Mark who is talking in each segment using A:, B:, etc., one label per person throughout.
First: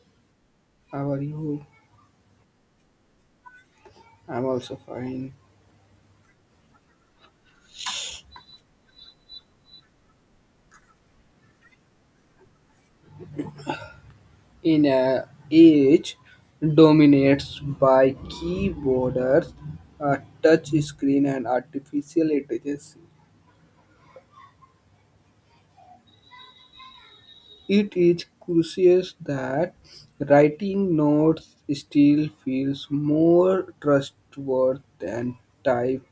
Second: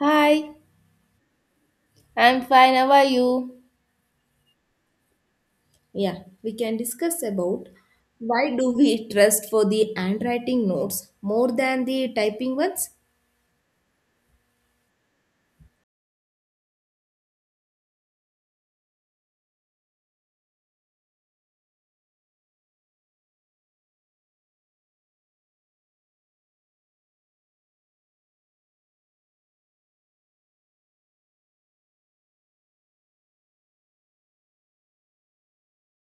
A: Hi,
B: How are you?
A: I'm fine. How are you?
B: I'm also fine.
A: Yeah, we can discuss about why do we trust for the handwriting notes more than the typing ones?
B: In a age dominates by keyboards, a touch screen, and artificial intelligence, it is crucial that writing notes still feels more trustworthy than type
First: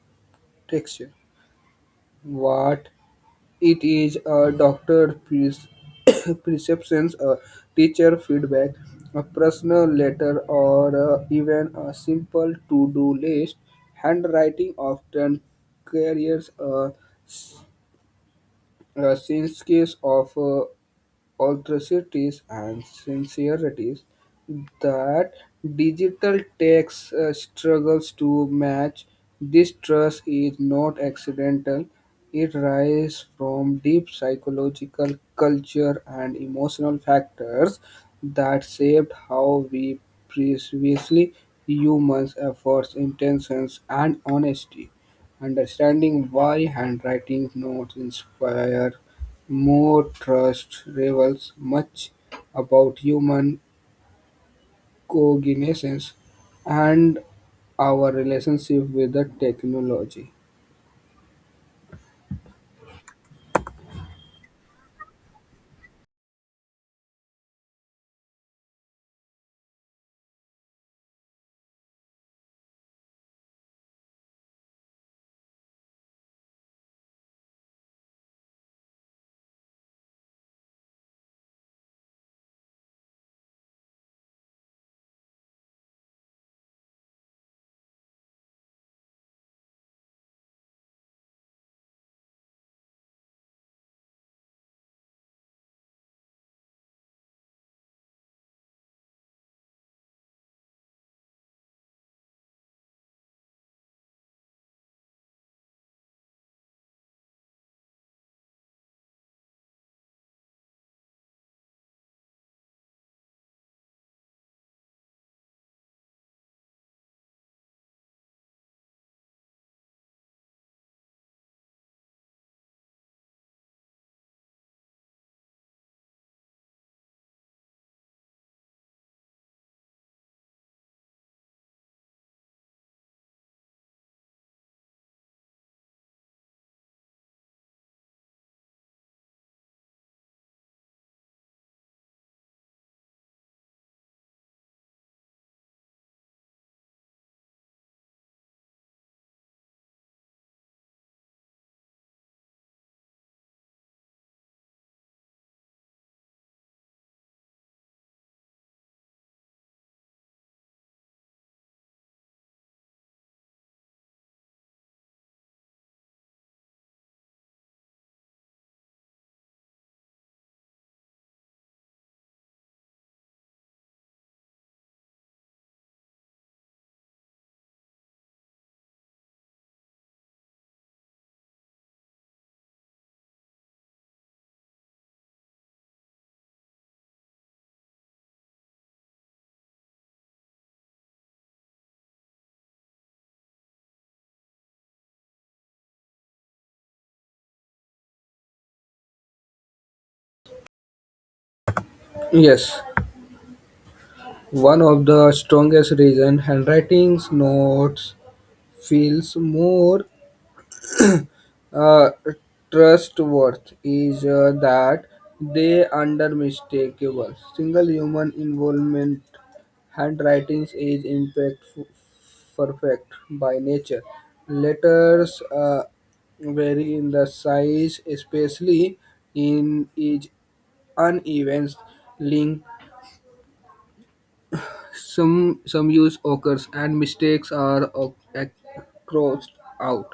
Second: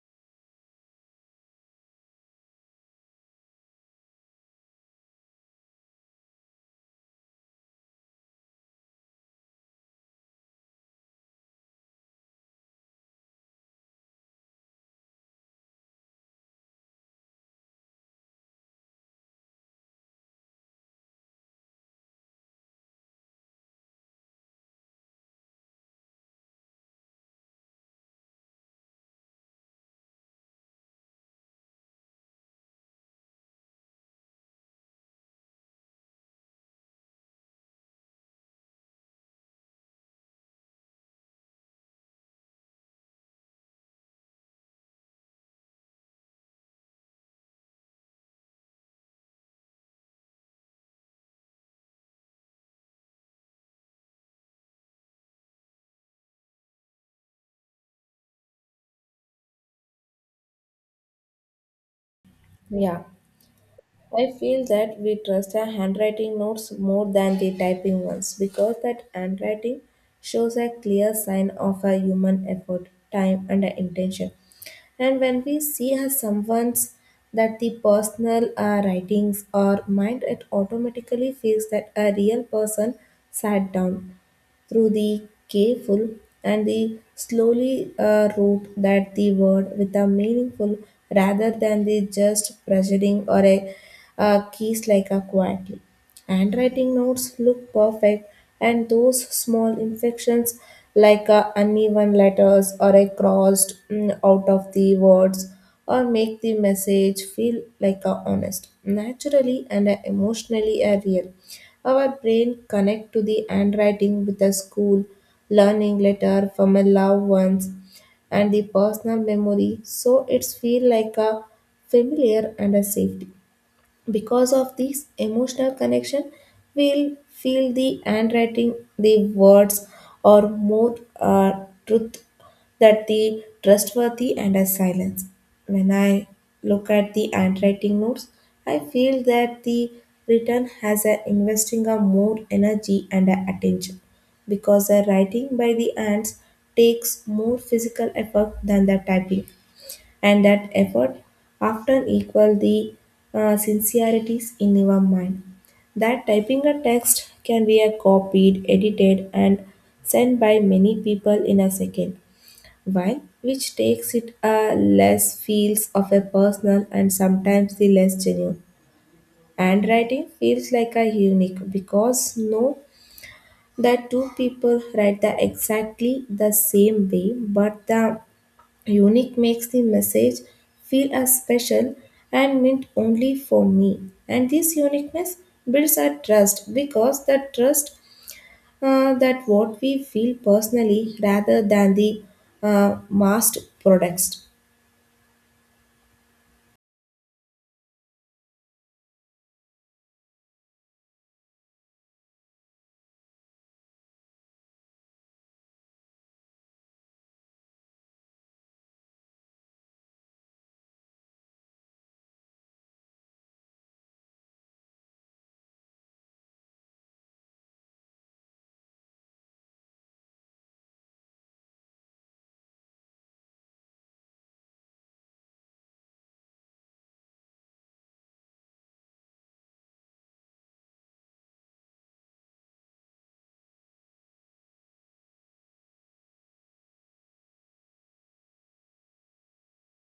B: text. What It is a doctor pres perceptions, a teacher feedback, a personal letter, or even a simple to-do list. Handwriting often carries a sense of authority and sincerities that digital tax struggles to match. This trust is not accidental. It rises from deep psychological, culture, and emotional factors that shaped how we previously humans' efforts, intentions, and honesty. Understanding why handwriting notes inspire more trust reveals much about human cognitions and our relationship with the technology.
A: Yeah. I feel that we trust our handwriting notes more than the typing ones because that handwriting shows a clear sign of a human effort, time, and a intention. And when we see as someone's that the personal writings or mind, it automatically feels that a real person sat down through the careful and the slowly root that the word with a meaningful rather than the just pressuring or a keys like a quietly. Handwriting notes look perfect, and those small imperfections like uneven letters or a crossed out of the words or make the message feel like a honest, naturally and a emotionally a real. Our brain connect to the handwriting with a school, learning letter from a loved ones, and the personal memory, so it's feel like a familiar and a safety. Because of this emotional connection, we'll feel the handwriting, the words are more truth that the trustworthy and a silence. When I look at the handwriting notes, I feel that the written has a investing a more energy and a attention because the writing by the hands takes more physical effort than the typing and that effort often equal the sincerities in your mind. That typing a text can be a copied, edited, and sent by many people in a second, while which takes it a less feels of a personal and sometimes the less genuine. Handwriting feels like a unique because no that two people write the exactly the same way, but the unique makes the message feel as special and meant only for me. And this uniqueness builds our trust because that trust that what we feel personally rather than the massed products.
B: Yes, one of the strongest reasons handwriting notes feels more uh, trustworth is that they under mistakable single human involvement handwritings is impactful perfect by nature letters vary in the size especially in each uneven link some use occurs and mistakes are crossed out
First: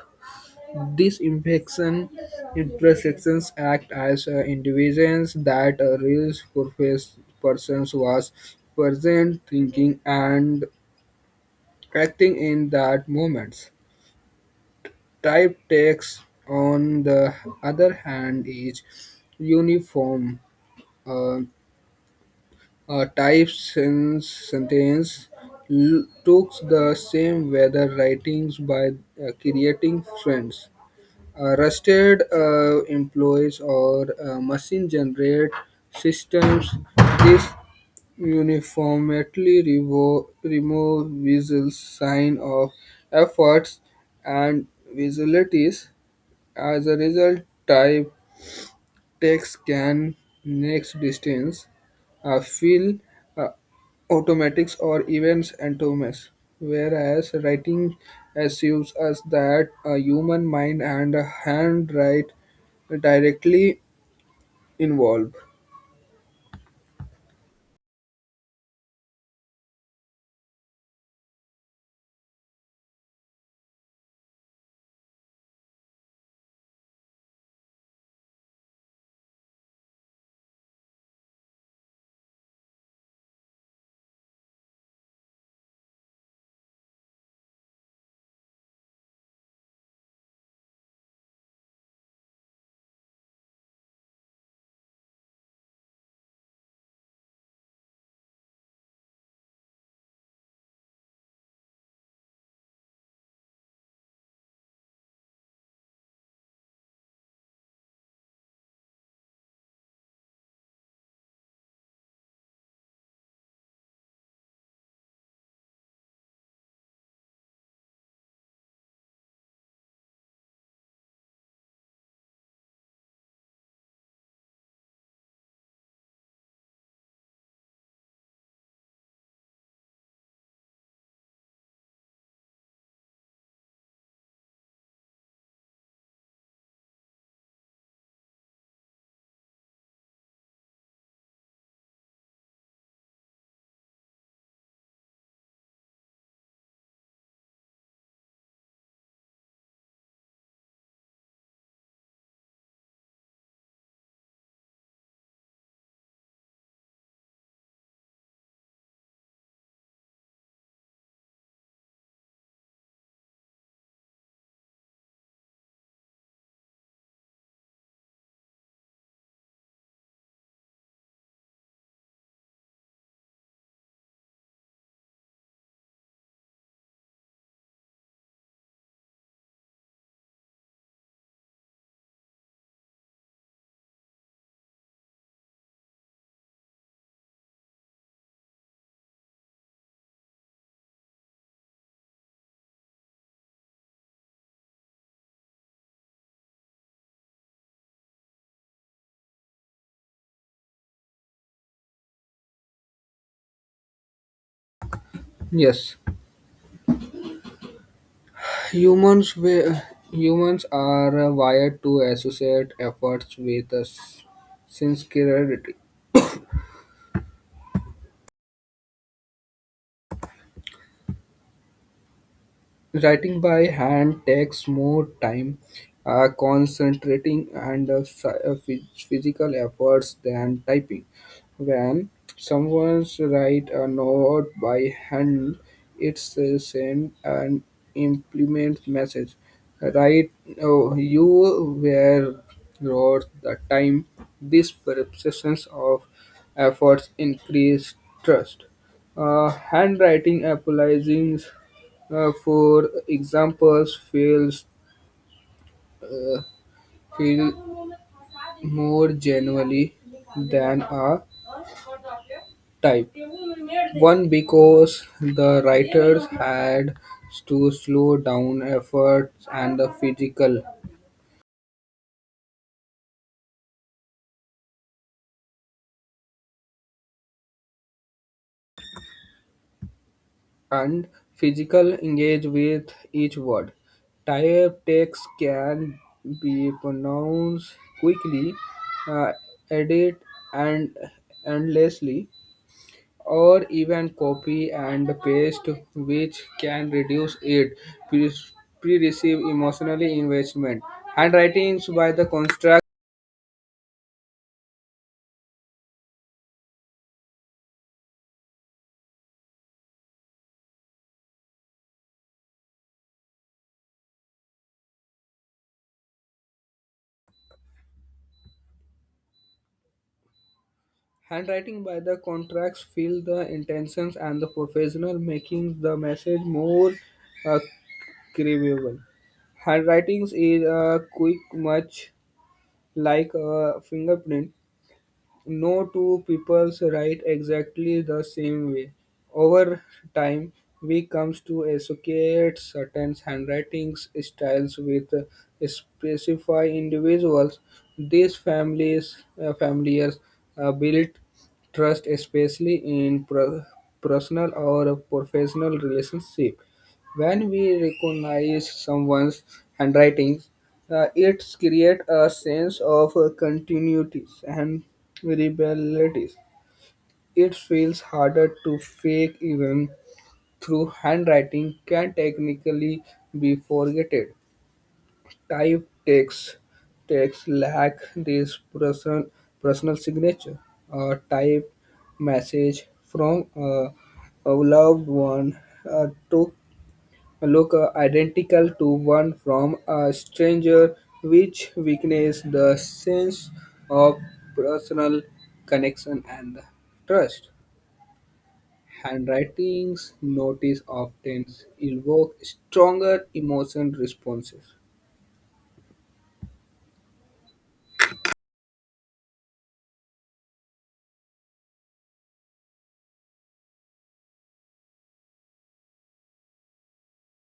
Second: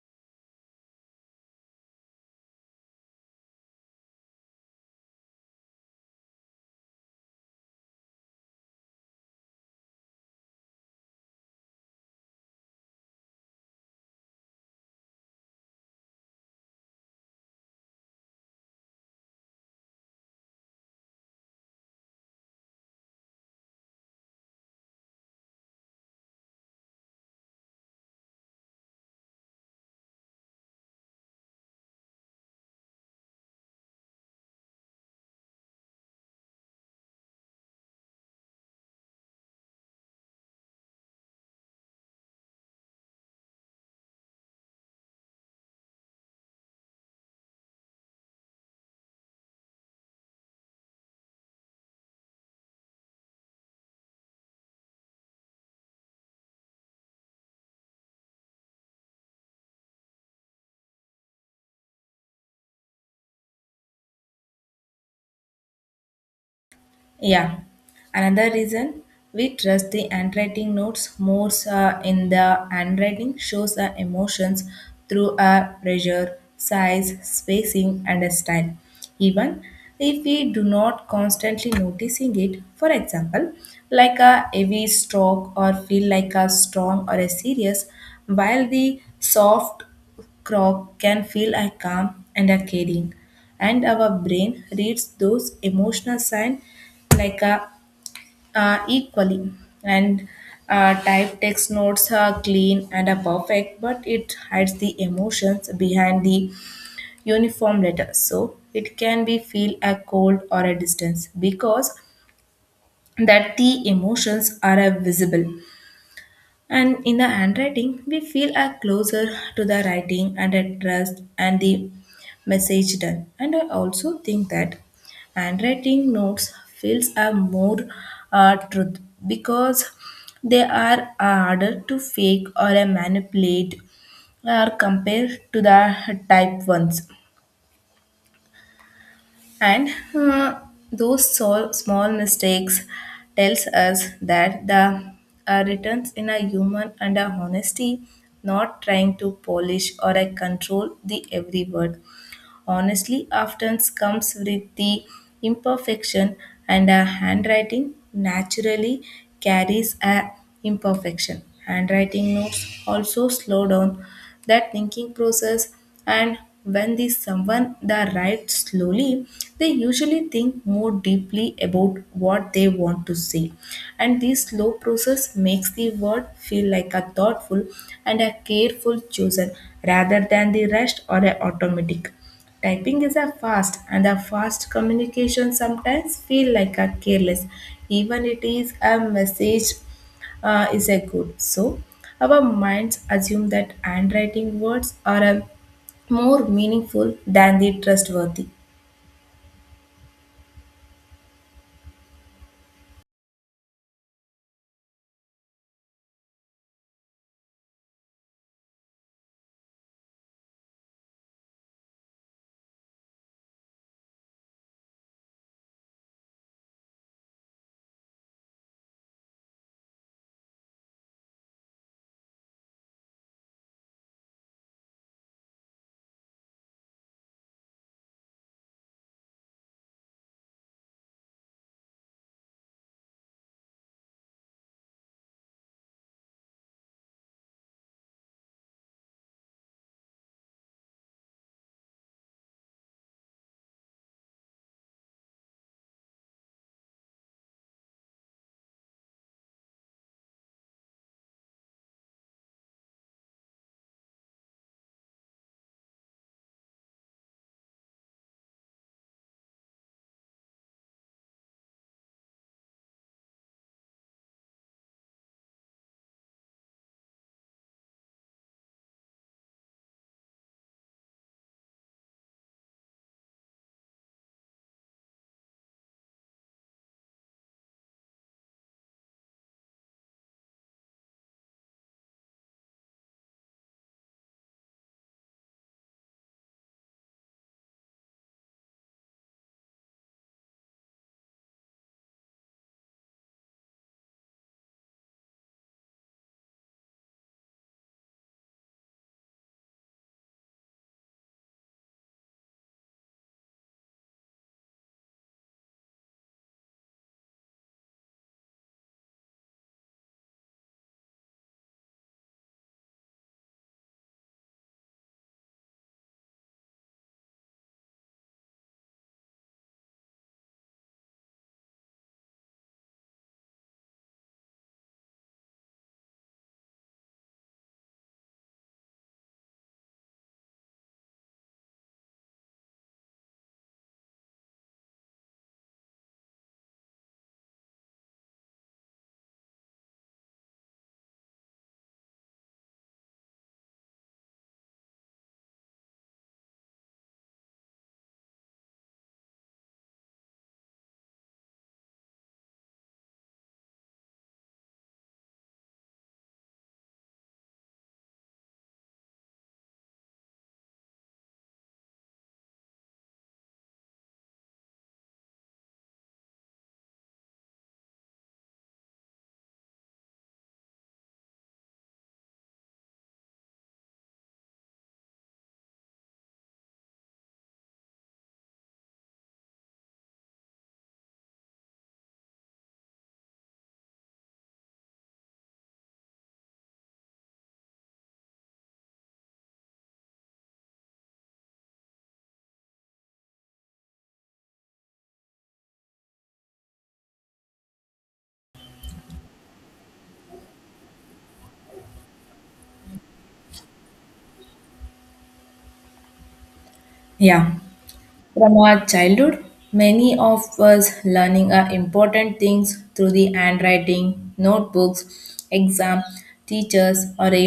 B: these imperfection intersections act as indications that a real purpose person was present, thinking and acting in that moment. Type text, on the other hand, is uniform. Uh, a type sentence looks the same whether writings by creating friends rusted employees or machine generate systems. This uniformly remove visual sign of efforts and visibilities. As a result, type text can next distance feel uh, automatics or events atoms, whereas writing assumes us that a human mind and a handwrite directly involved.
A: Yeah. Another reason we trust the handwriting notes more in the handwriting shows the emotions through a pressure, size, spacing, and a style. Even if we do not constantly noticing it, for example, like a heavy stroke or feel like a strong or a serious, while the soft croc can feel a calm and a caring and our brain reads those emotional signs like a equally and type text notes are clean and are perfect but it hides the emotions behind the uniform letters so it can be feel a cold or a distance because that the emotions are visible and in the handwriting, we feel are closer to the writing and the trust and the message done. And I also think that handwriting notes feels are more truth because they are harder to fake or manipulate or compare to the type ones and uh, those small mistakes tells us that the returns in a human and a honesty not trying to polish or control the every word honestly often comes with the imperfection and a handwriting naturally carries a imperfection handwriting notes also slow down that thinking process and when the someone the write slowly they usually think more deeply about what they want to say and this slow process makes the word feel like a thoughtful and a careful chosen rather than the rushed or a automatic. Typing is a fast and a fast communication sometimes feel like a careless even it is a message is a good so our minds assume that handwriting words are a more meaningful than the trustworthy.
B: Yes, humans wi- humans are wired to associate efforts with sincerity. Writing by hand takes more time, concentrating, and physical efforts than typing. When someone's write a note by hand, it's send and implement message. Right, oh, you were wrote the time. This perceptions of efforts increase trust. Handwriting applies for examples, feels uh, feel more genuinely than a type. One because the writers had to slow down efforts and the physical and physical engage with each word. Type text can be pronounced quickly, uh, edit and endlessly or even copy and paste, which can reduce it. Pre- Pre-receive emotionally investment. Handwritings by the construct. Handwriting by the contracts feel the intentions and the professional, making the message more uh, craveable. Handwritings is a quick, much like a fingerprint No two peoples write exactly the same way. Over time, we comes to associate certain handwriting styles with specified individuals. These families, familiars built trust, especially in personal or professional relationship. When we recognize someone's handwriting, it creates a sense of continuity and reliability. It feels harder to fake even through handwriting can technically be forgotten. Type text lack this personal signature. A type message from a loved one took look identical to one from a stranger, which weakens the sense of personal connection and trust. Handwritings notice often evoke stronger emotion responses.
A: Yeah. From our childhood, many of us learning our important things through the handwriting, notebooks, exam, teachers, or a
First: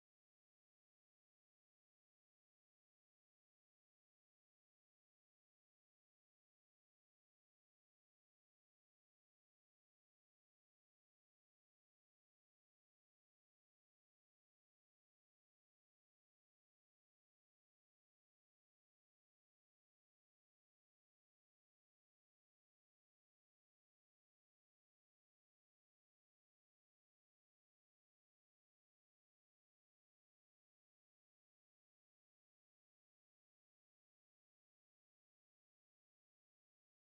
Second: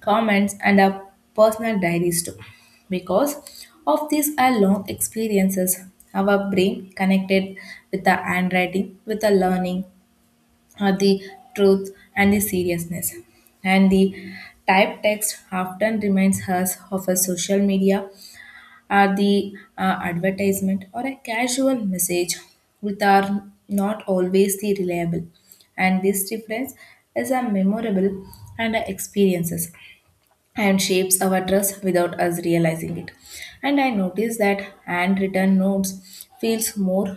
A: comments and our personal diaries too. Because of these our long experiences, our brain connected with the handwriting, with the learning, or the truth and the seriousness. And the type text often reminds us of a social media are the advertisement or a casual message which are not always the reliable and this difference is a memorable and a experiences and shapes our trust without us realizing it and I notice that handwritten notes feels more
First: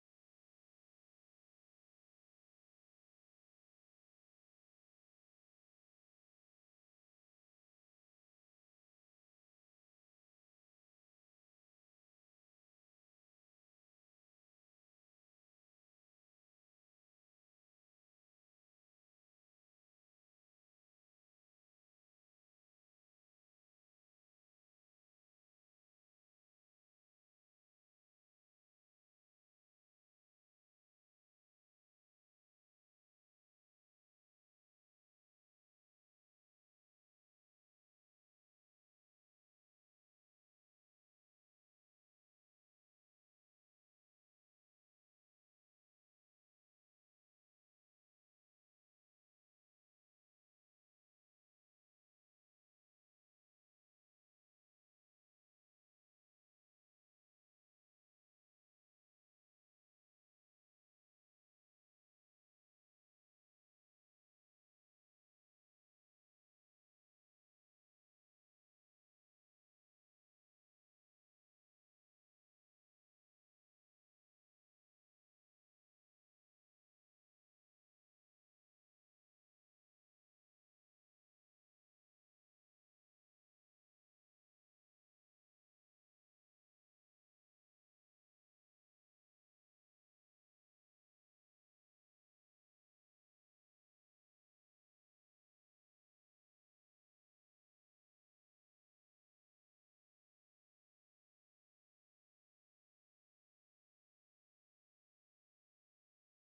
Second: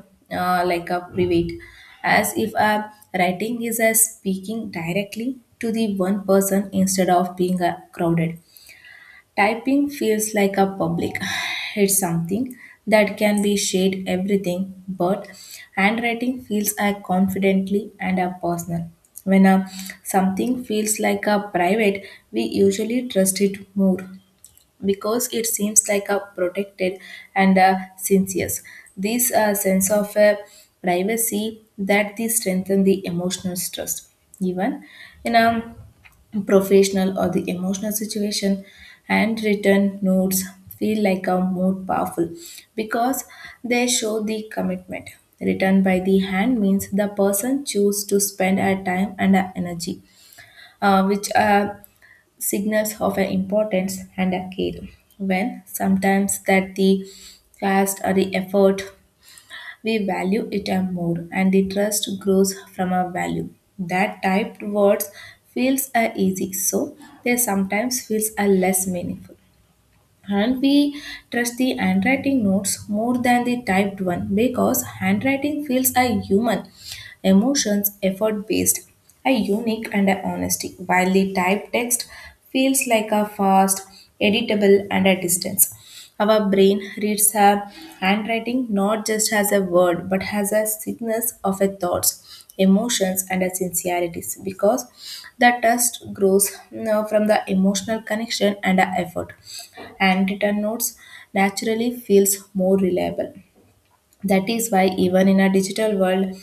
A: like a private as if a writing is a speaking directly to the one person instead of being crowded. Typing feels like a public. It's something that can be shared everything, but handwriting feels a confidently and a personal. When something feels like a private, we usually trust it more because it seems like a protected and a sincere. This sense of privacy that they strengthen the emotional trust, even in a professional or the emotional situation. Handwritten notes feel like a more powerful because they show the commitment. Written by the hand means the person choose to spend a time and a energy, which signals of an importance and a care when sometimes that the fast or the effort we value it a more and the trust grows from our value that typed words feels a easy so they sometimes feels a less meaningful and we trust the handwriting notes more than the typed one because handwriting feels a human emotions, effort based, a unique and a honesty, while the type text feels like a fast, editable, and a distance. Our brain reads a handwriting not just as a word but as a sickness of a thoughts, emotions, and a sincerities because the trust grows from the emotional connection and a effort. And written notes naturally feels more reliable that is why, even in a digital world,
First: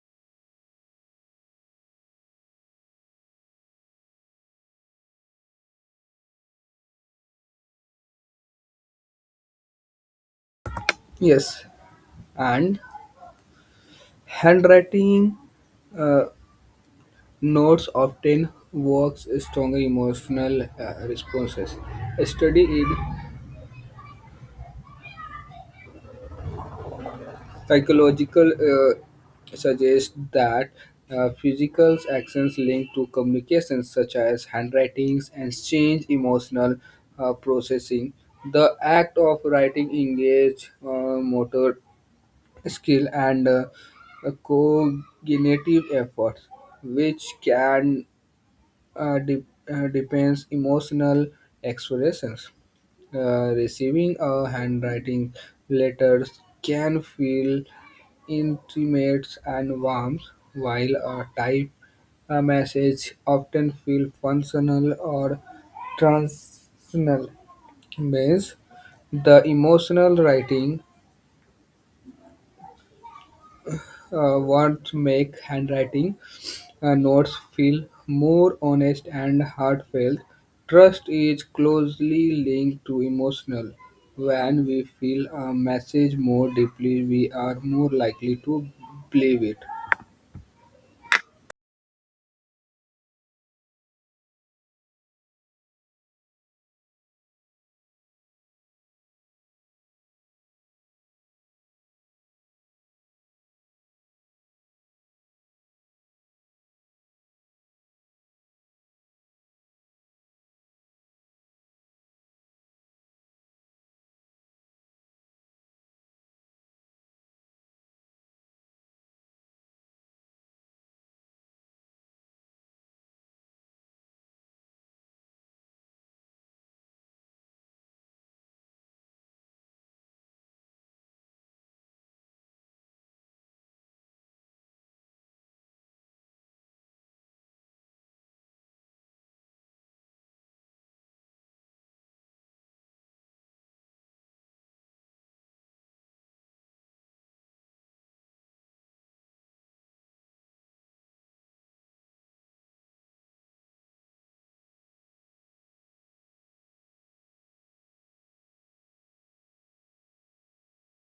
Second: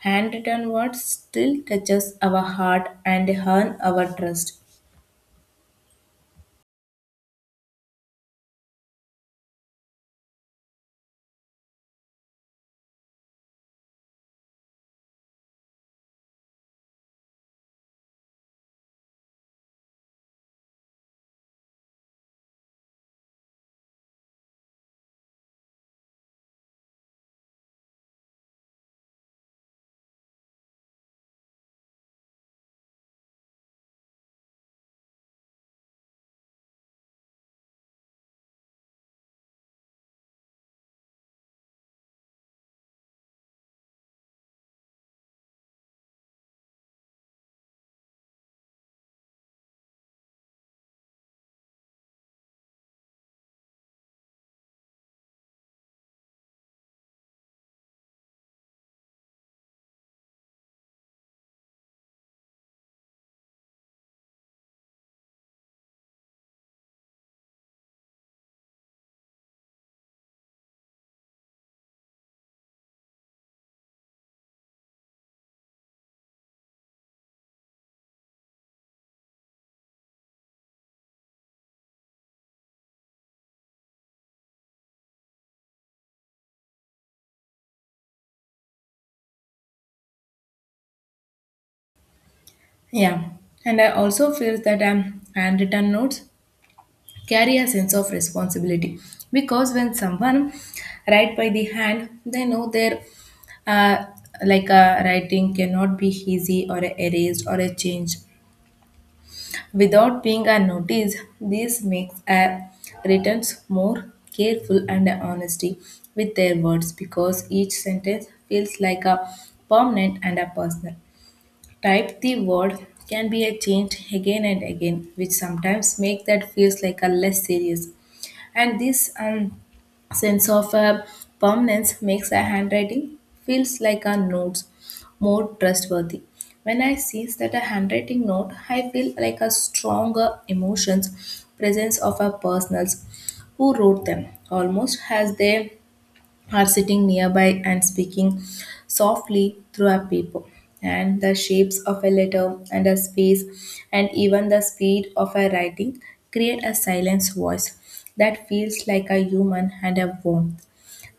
A: handwritten words still touches our heart and earn our trust.
B: Yes, and handwriting uh, notes often works stronger emotional responses. Study it Psychological suggests that physical actions linked to communications such as handwritings and change emotional processing. The act of writing engage motor skill and cognitive efforts, which can uh, de- depends emotional expressions. Receiving a handwriting letters can feel intimate and warm, while a type a message often feel functional or transactional. Means the emotional writing what make handwriting notes feel more honest and heartfelt. Trust is closely linked to emotional. When we feel a message more deeply, we are more likely to believe it.
A: Yeah, and I also feel that handwritten notes carry a sense of responsibility because when someone write by the hand, they know their uh, like writing cannot be easy or erased or changed. Without being unnoticed, this makes a returns more careful and honesty with their words because each sentence feels like a permanent and a personal. Type the word can be a changed again and again, which sometimes make that feels like a less serious. And this sense of permanence makes a handwriting feels like a notes more trustworthy. When I see that a handwriting note, I feel like a stronger emotions presence of a personals who wrote them, almost as they are sitting nearby and speaking softly through a paper. And the shapes of a letter and a space and even the speed of a writing create a silence voice that feels like a human and a warmth.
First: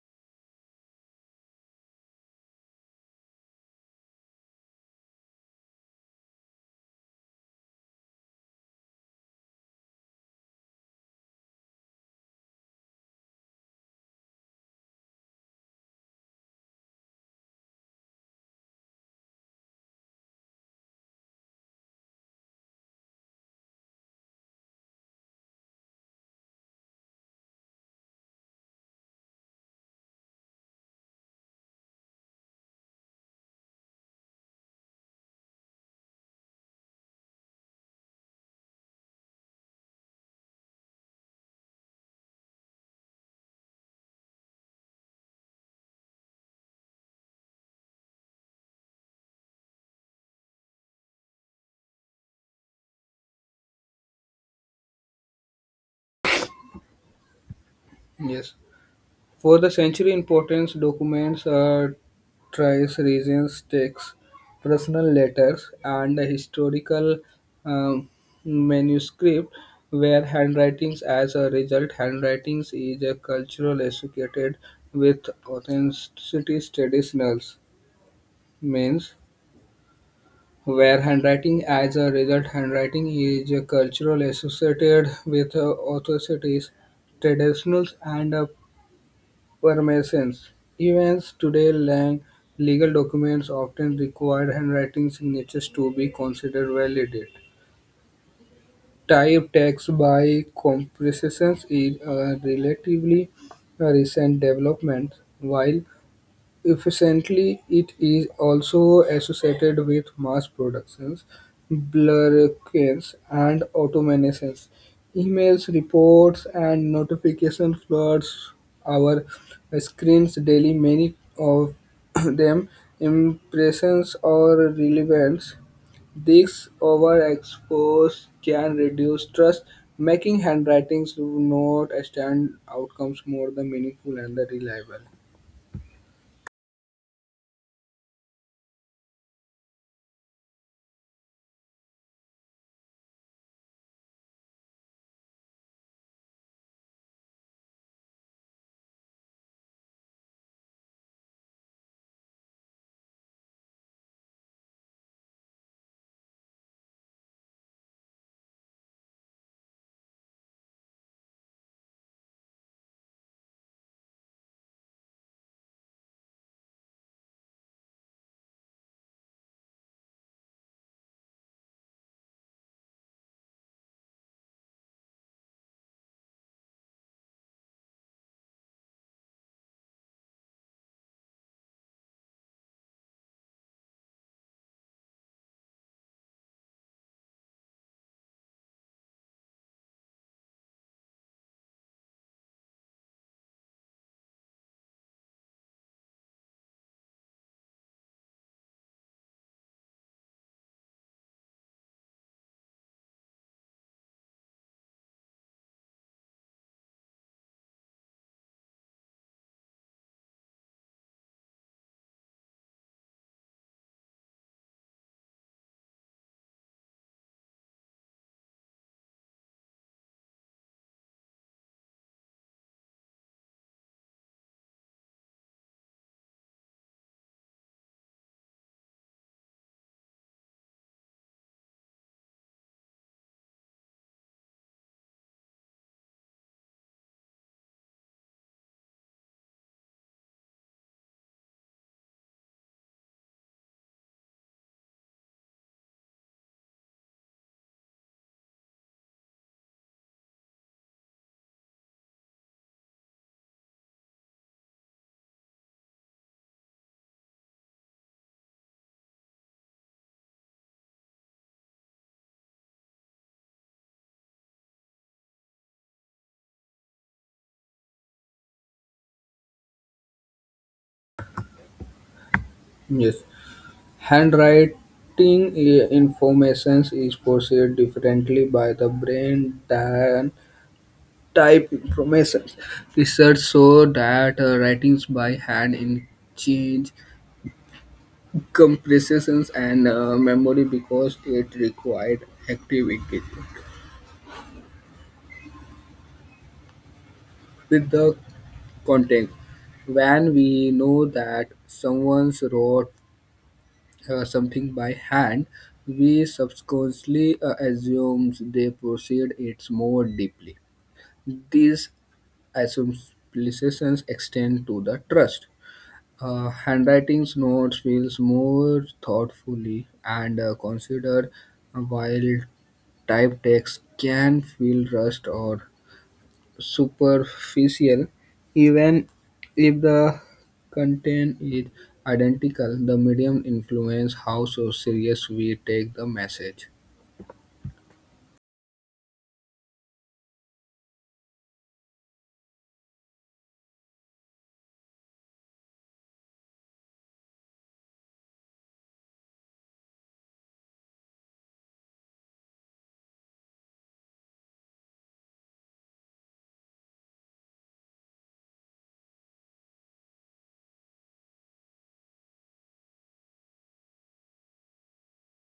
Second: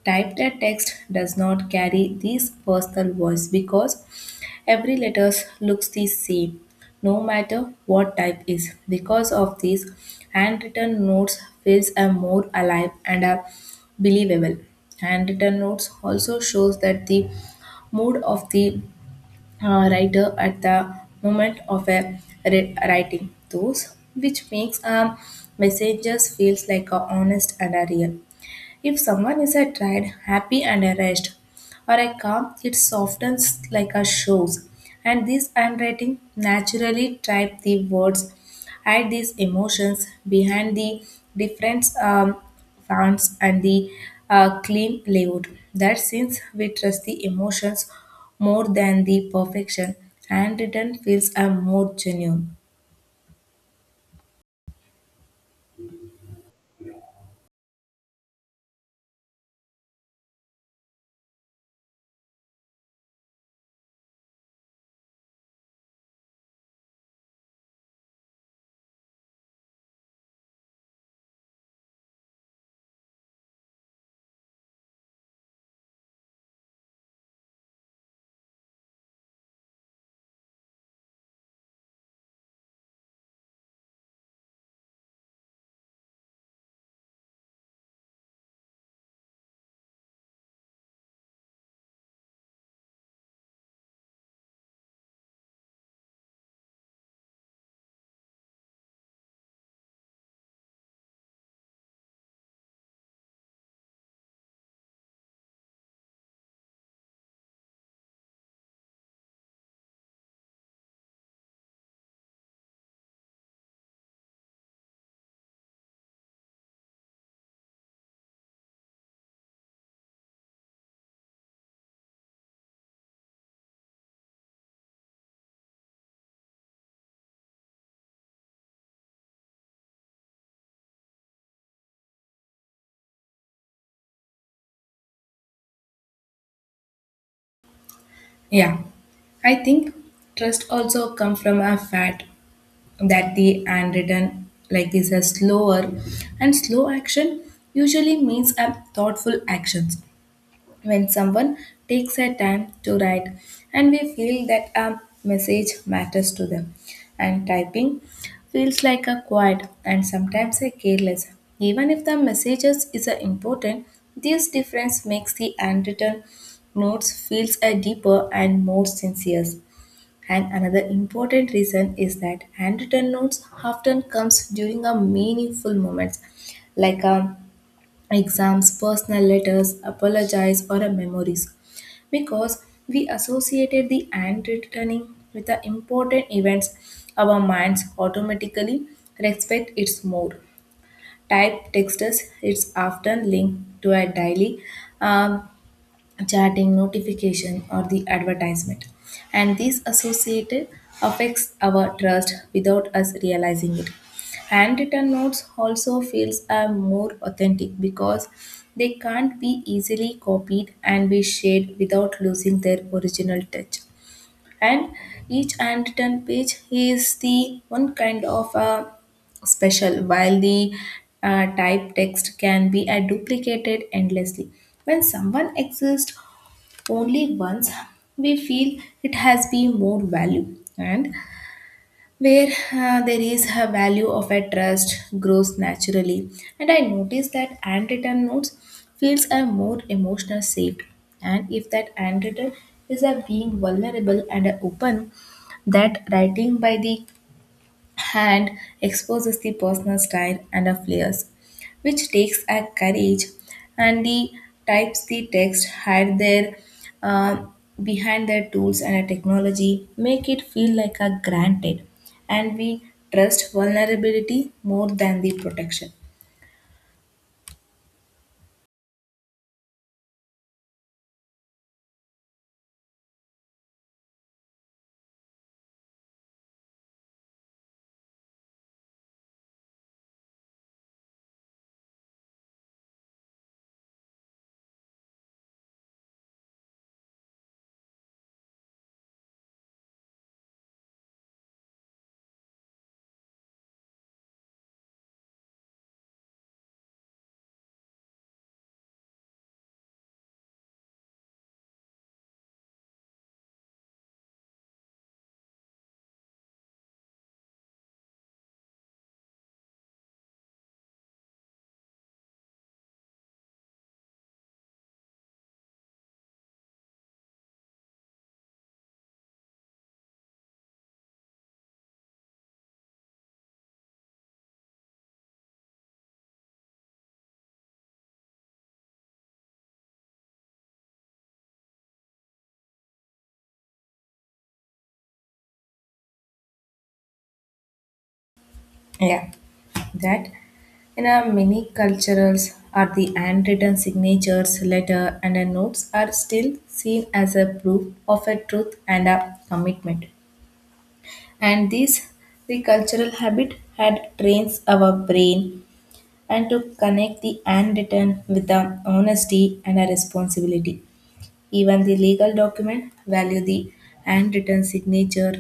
A: Typed text does not carry this personal voice because every letter looks the same, no matter what type is. Because of this, handwritten notes feels a more alive and are believable. Handwritten notes also shows that the mood of the writer at the moment of a writing, those which makes a messages feels like a honest and a real. If someone is a tried, happy and a rest, or a calm, it softens like a shows. And this handwriting naturally type the words, add these emotions behind the different fonts and the clean layout. That since we trust the emotions more than the perfection, handwritten feels are more genuine.
B: Yes. For the century importance documents are trace regions, texts, personal letters, and the historical um, manuscript were handwritings. As a result, handwritings is a cultural associated with authenticity traditionals means where handwriting as a result handwriting is a cultural associated with authorities traditionals and were Masons. Even today, lang legal documents often require handwriting signatures to be considered valid. Type tax by compression is a relatively recent development, while Efficiently, it is also associated with mass productions, blurriness, and automations. Emails, reports, and notification floods our screens daily. Many of them impressions or relevance. This overexposure can reduce trust, making handwritings not stand outcomes more the meaningful and the reliable.
A: Yeah, I think trust also come from a fact that the handwritten like is a slower and slow action usually means a thoughtful actions when someone takes a time to write and we feel that a message matters to them and typing feels like a quiet and sometimes a careless even if the messages is a important this difference makes the handwritten notes feels a deeper and more sincere and another important reason is that handwritten notes often comes during a meaningful moments like exams, personal letters, apologies or a memories because we associated the handwriting with the important events our minds automatically respect it more. Typed texts is often linked to a daily um, chatting, notification, or the advertisement. And these associated affects our trust without us realizing it. Handwritten notes also feels are more authentic because they can't be easily copied and be shared without losing their original touch. And each handwritten page is the one kind of a special while the type text can be duplicated endlessly when someone exists only once we feel it has been more value and where there is a value of a trust grows naturally and I notice that handwritten notes feels a more emotional safe and if that handwritten is a being vulnerable and open that writing by the and exposes the personal style and a flares, which takes a courage and the types the text hide their uh, behind their tools and a technology make it feel like a granted and we trust vulnerability more than the protection.
B: Yes. Handwriting information is processed differently by the brain than type information. Research shows that writings by hand increase comprehension and memory because it required active engagement with the content. When we know that someone wrote something by hand, we subconsciously assume they proceed it more deeply. These assumptions extend to the trust. Handwriting notes feels more thoughtfully and considered, while type text can feel rushed or superficial. Even if the content is identical, the medium influences how so serious we take the message.
A: Yeah, that in our many cultures are the handwritten signatures, letter and a notes are still seen as a proof of a truth and a commitment, and this the cultural habit had trains our brain and to connect the handwritten with the honesty and a responsibility. Even the legal document value the handwritten signature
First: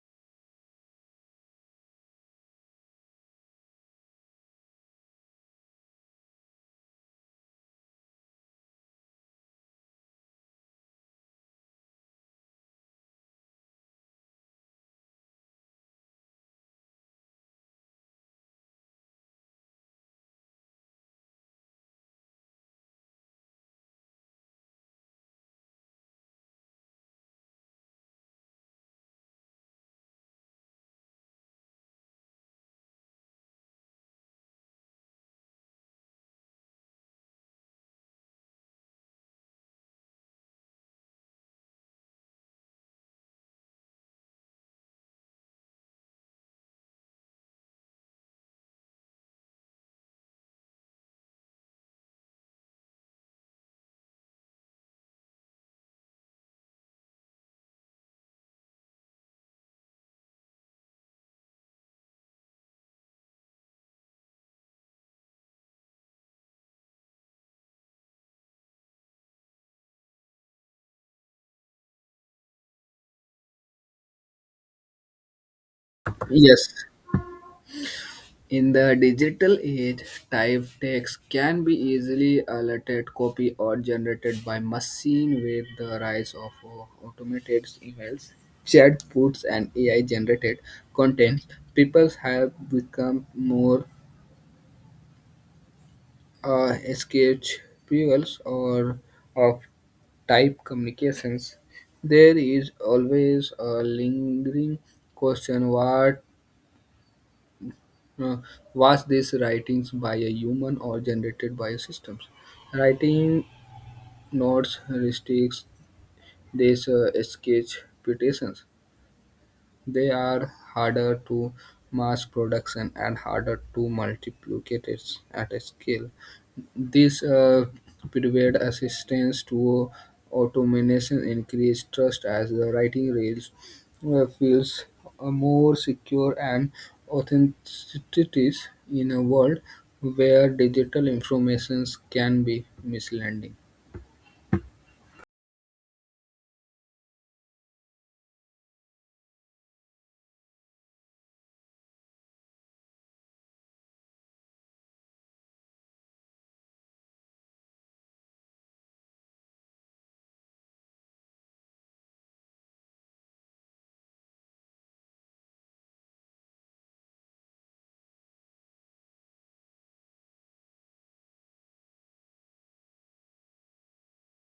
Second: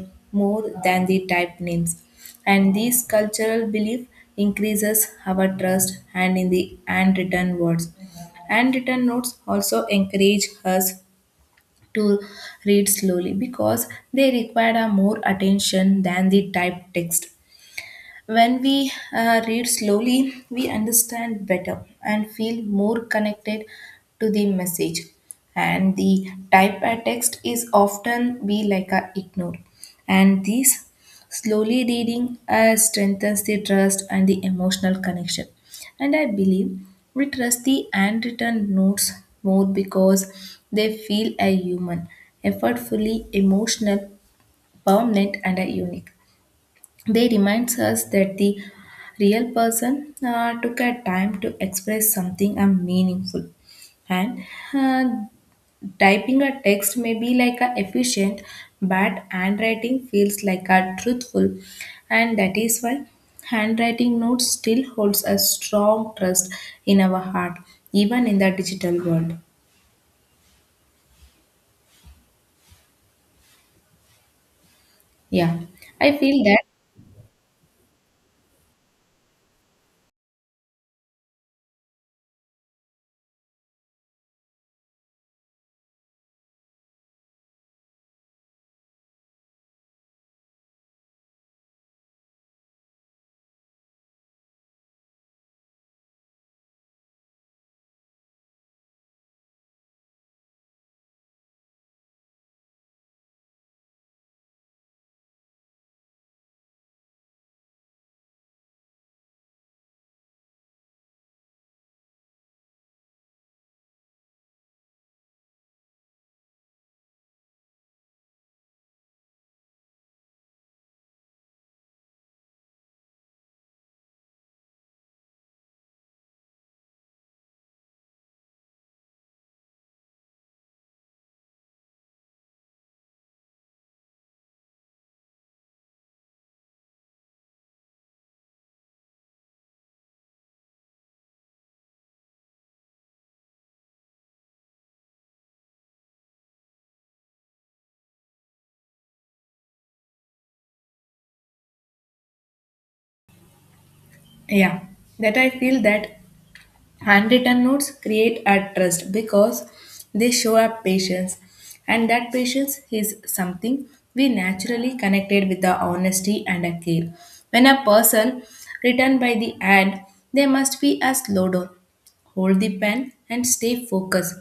A: more than the typed names, and this cultural belief increases our trust and in the handwritten words. Handwritten notes also encourage us to read slowly because they required a more attention than the typed text. When we read slowly, we understand better and feel more connected to the message. And the type a text is often be like a ignore. And this slowly reading strengthens the trust and the emotional connection. And I believe we trust the handwritten notes more because they feel a human, effortfully emotional, permanent, and a unique. They reminds us that the real person took a time to express something and meaningful. And uh, Typing a text may be like a efficient, but handwriting feels like a truthful, and that is why handwriting notes still holds a strong trust in our heart, even in the digital world. Yeah, I feel that
B: Yes, in the digital age, typed text can be easily altered, copied, or generated by machine with the rise of automated emails, chatbots, and AI-generated content. People have become more escapables or of type communications. There is always a lingering question: What Uh, was these writings by a human or generated by systems? Writing notes, heuristics, these sketch petitions, they are harder to mass production and harder to multiplicate it at a scale. This provide assistance to automation, increase trust as the writing rails feels more secure and authenticity in a world where digital informations can be misleading.
A: yeah that I feel that handwritten notes create a trust because they show up patience, and that patience is something we naturally connected with the honesty and a care. When a person written by the hand, they must be a slow down, hold the pen and stay focused,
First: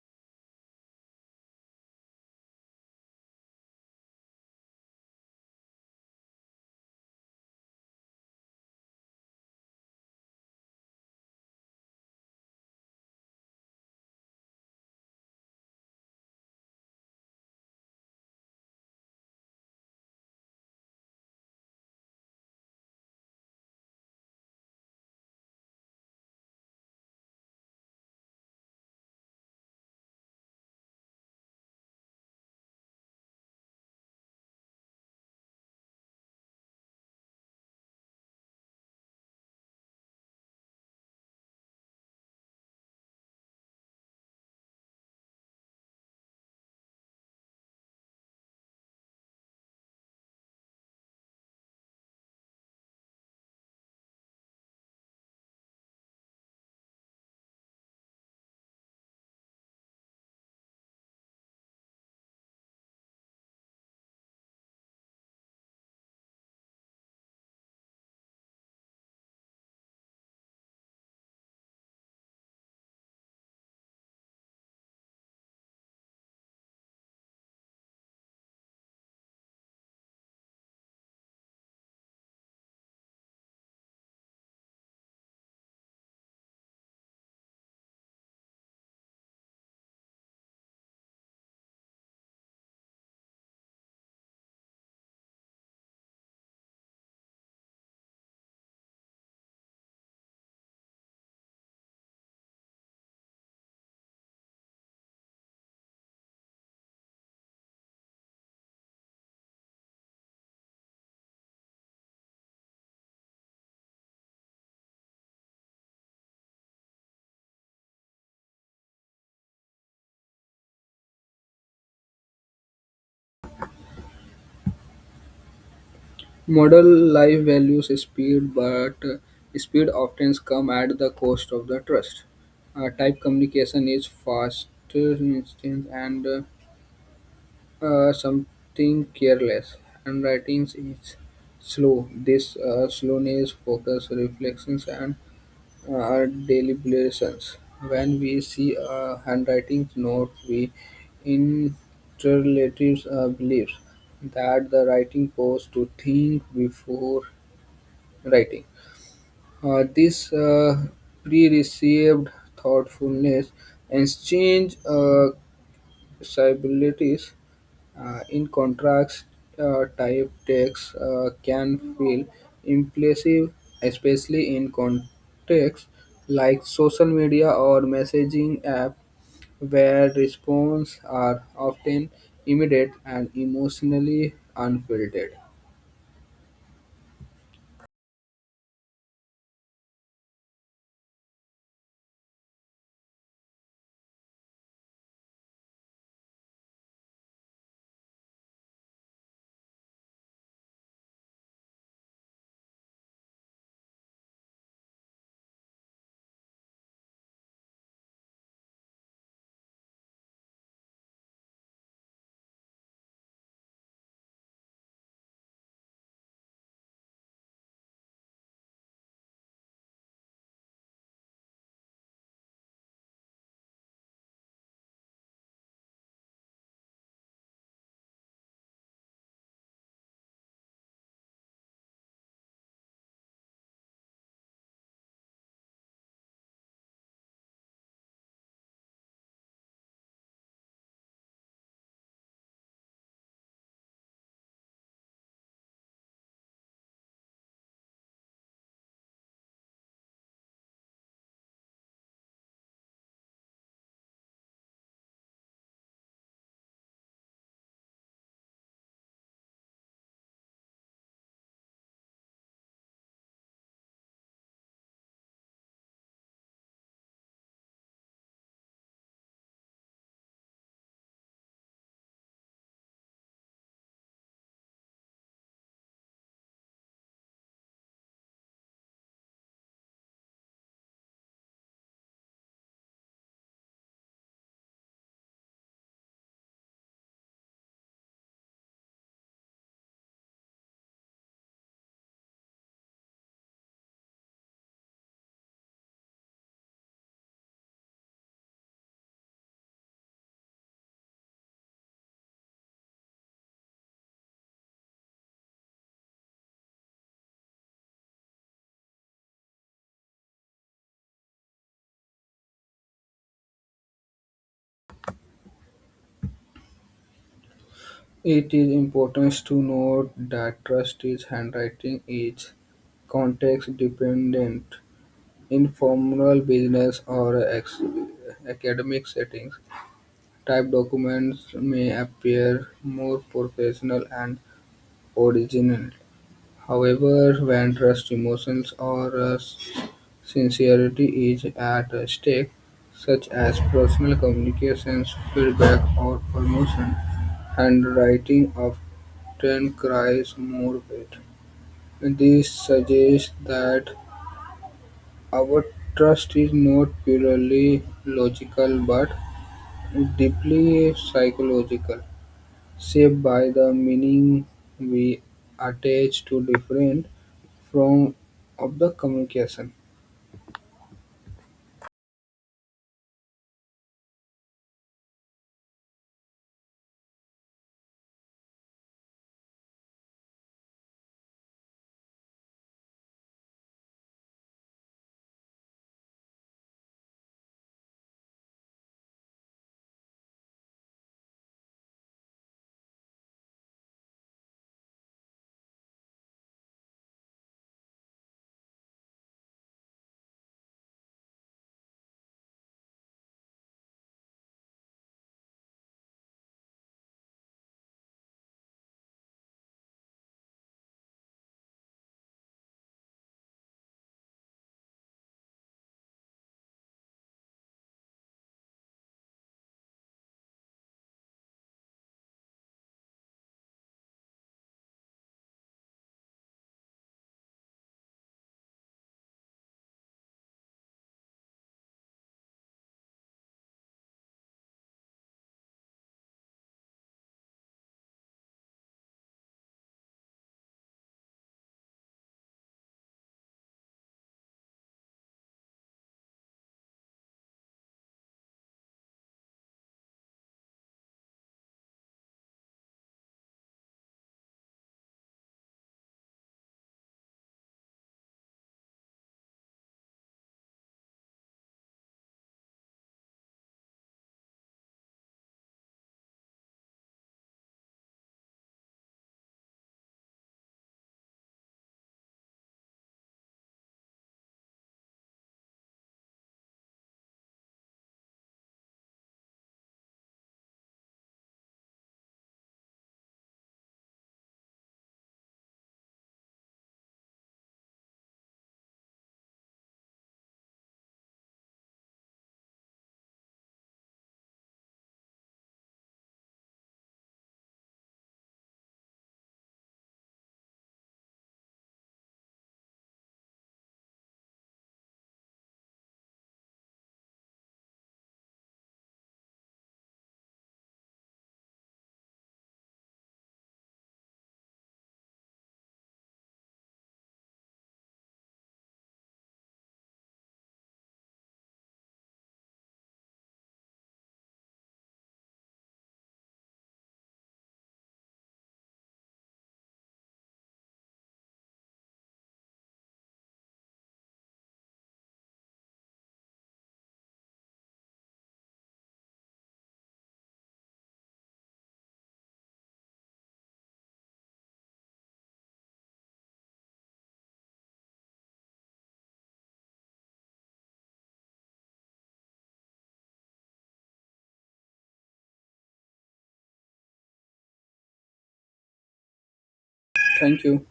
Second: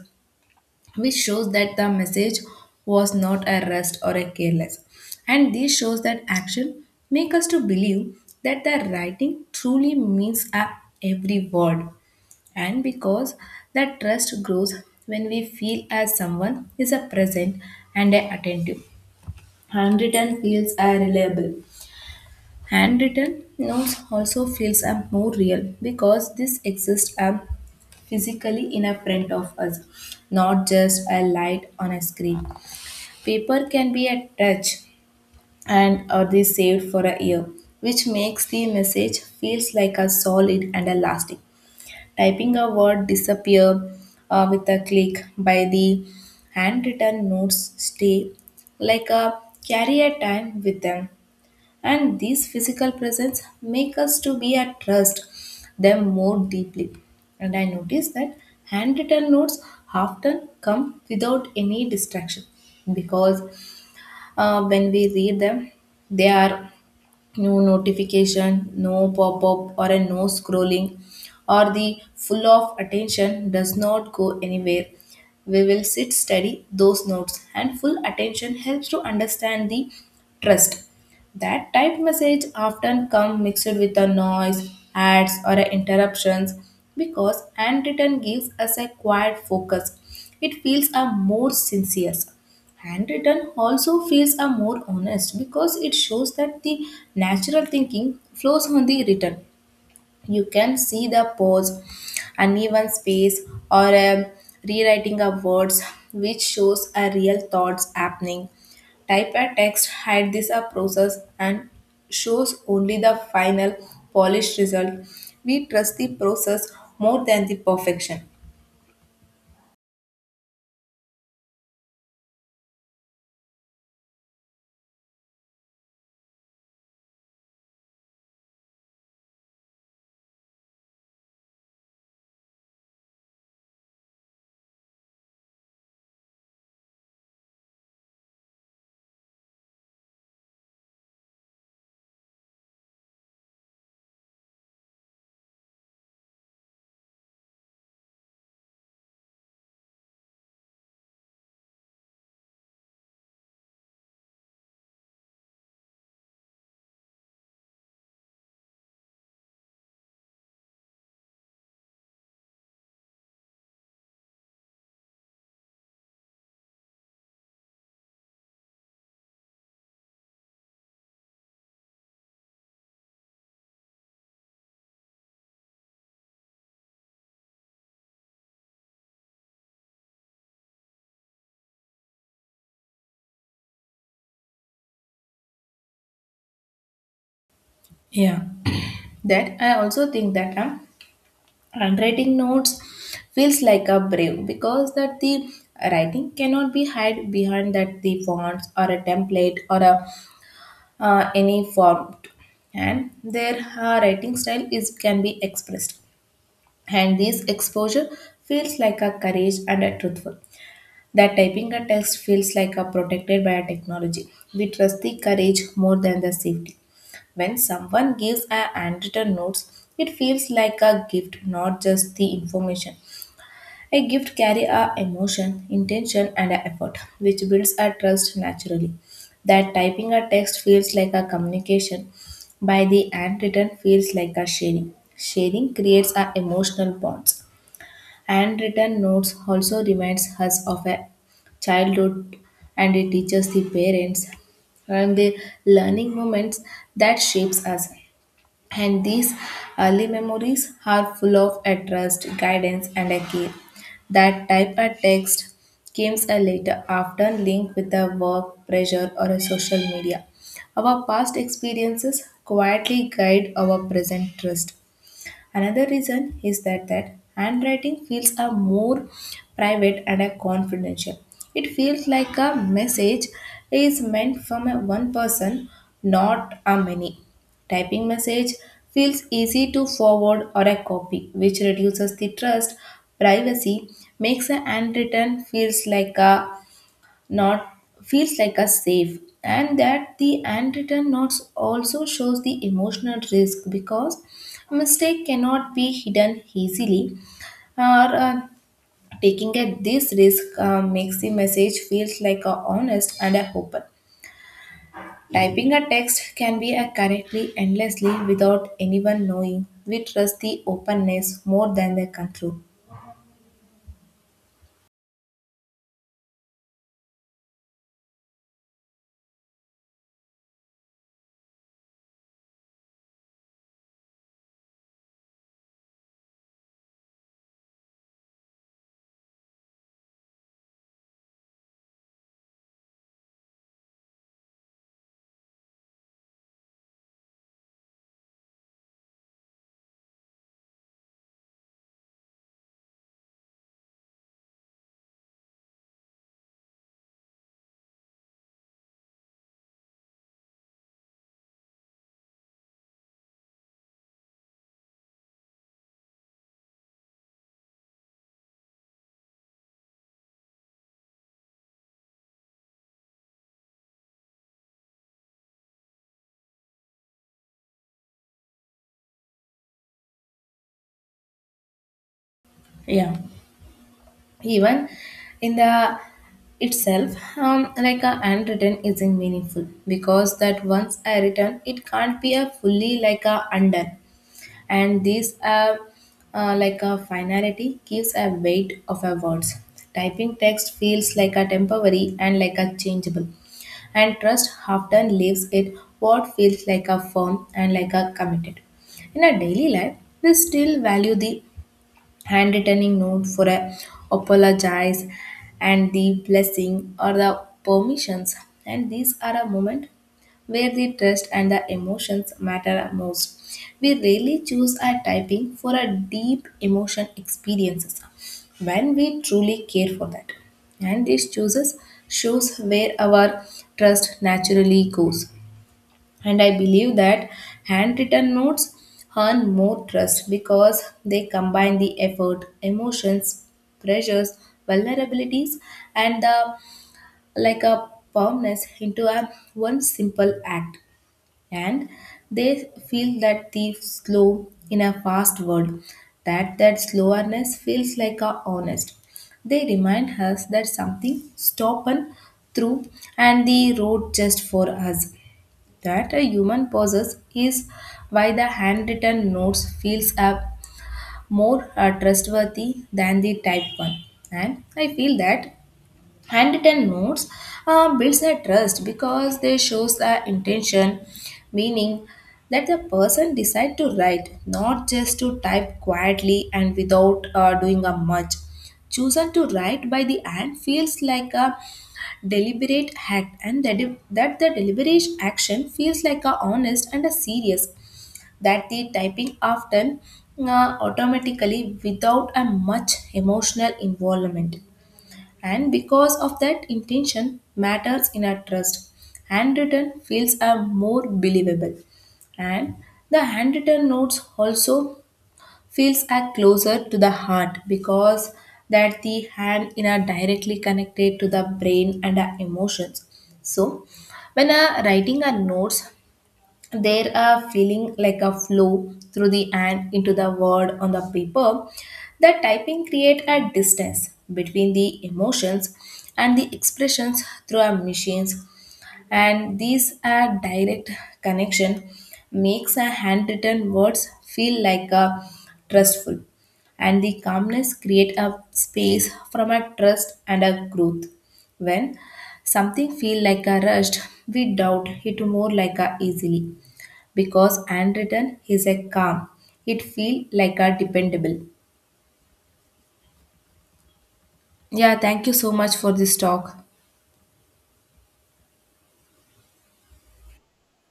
A: which shows that the message was not a rest or a careless, and this shows that action make us to believe that the writing truly means up every word. And because that trust grows when we feel as someone is a present and a attentive, handwritten feels are reliable. Handwritten notes also feels a more real because this exists a physically in a print of us, not just a light on a screen. Paper can be a touch and are they saved for a year, which makes the message feels like a solid and a lasting. Typing a word disappear with a click by the handwritten notes stay like a carry a time with them, and these physical presence make us to be at trust them more deeply. And I notice that handwritten notes often come without any distraction because when we read them, they are no notification, no pop-up or a no scrolling, or the full of attention does not go anywhere. We will sit study those notes, and full attention helps to understand the trust that typed message often come mixed with the noise, ads or interruptions, because handwritten gives us a quiet focus. It feels a more sincere. Handwritten also feels a more honest because it shows that the natural thinking flows on the written. You can see the pause, uneven space, or a rewriting of words, which shows a real thoughts happening. Type a text had this a process and shows only the final polished result. We trust the process more than the perfection.
B: Model life values speed, but speed often comes at the cost of the trust. Type communication is fast, instant, and something careless. Handwriting is slow. This slowness, focus, reflections, and our deliberations. When we see a handwriting note, we interrelatives beliefs that the writing pose to think before writing. This Pre-received thoughtfulness exchange civilities in contrast, type text can feel impressive, especially in contexts like social media or messaging app, where responses are often immediate and emotionally unfiltered.
A: Yeah. That I also think that handwriting notes feels like a brave because that the writing cannot be hide behind that the fonts or a template or a any form, and their writing style is can be expressed, and this exposure feels like a courage and a truthful, that typing a text feels like a protected by a technology. We trust the courage more than the safety. When someone gives a handwritten notes, it feels like a gift, not just the information. A gift carry a emotion, intention, and a effort, which builds a trust naturally. That typing a text feels like a communication, by the handwritten feels like a sharing. Sharing creates a emotional bonds. Handwritten notes also reminds us of a childhood, and it teaches the parents and the learning moments that shapes us, and these early memories are full of a trust, guidance, and a care. That type of text comes a later, often linked with a work pressure or a social media. Our past experiences quietly guide our present trust. Another reason is that that handwriting feels a more private and a confidential. It feels like a message is meant from a one person, not a many. Typing message feels easy to forward or a copy, which reduces the trust. Privacy makes a handwritten feels like a not, feels like a safe. And that the handwritten notes also shows the emotional risk because mistake cannot be hidden easily, or taking a, this risk makes the message feels like a honest and a open. Typing a text can be a correctly endlessly without anyone knowing. We trust the openness more than the control.
B: It is important to note that trust is handwriting is context dependent in formal business or academic settings. Typed documents may appear more professional and original. However, when trust, emotions, or sincerity is at stake, such as personal communications, feedback, or promotion, handwriting often cries more weight. This suggests that our trust is not purely logical but deeply psychological, shaped by the meaning we attach to different forms of the communication.
A: Yeah, even in the itself, like a handwritten isn't meaningful because that once I written, it can't be a fully like a undone. And this like a finality gives a weight of a words. Typing text feels like a temporary and like a changeable, and trust often leaves it what feels like a firm and like a committed. In a daily life, we still value the handwritten note for a apologize and the blessing or the permissions, and these are a moment where the trust and the emotions matter most. We rarely choose our typing for a deep emotion experiences when we truly care for that, and these choices shows where our trust naturally goes. And I believe that handwritten notes earn more trust because they combine the effort, emotions, pressures, vulnerabilities, and the like a firmness into a one simple act. And they feel that the slow in a fast world, that that slowness feels like a honest. They remind us that something stopped and through, and the road just for us, that a human possesses is why the handwritten notes feels up more trustworthy than the typed one. And I feel that handwritten notes builds a trust because they shows the intention, meaning that the person decide to write, not just to type quietly and without doing a much. Chosen to write by the hand feels like a deliberate act, and that, that the deliberate action feels like a honest and a serious, that the typing often automatically without a much emotional involvement. And because of that intention matters in a trust, handwritten feels are more believable. And the handwritten notes also feels are closer to the heart because that the hand in are directly connected to the brain and our emotions. So when a writing a notes, there are feeling like a flow through the hand into the word on the paper. The typing create a distance between the emotions and the expressions through our machines, and these are direct connection makes a handwritten words feel like a trustful. And the calmness create a space from a trust and a growth. When something feel like a rushed, we doubt it more like a easily, because handwritten is a calm. It feel like a dependable. Yeah, thank you so much for this talk.
B: Thank you.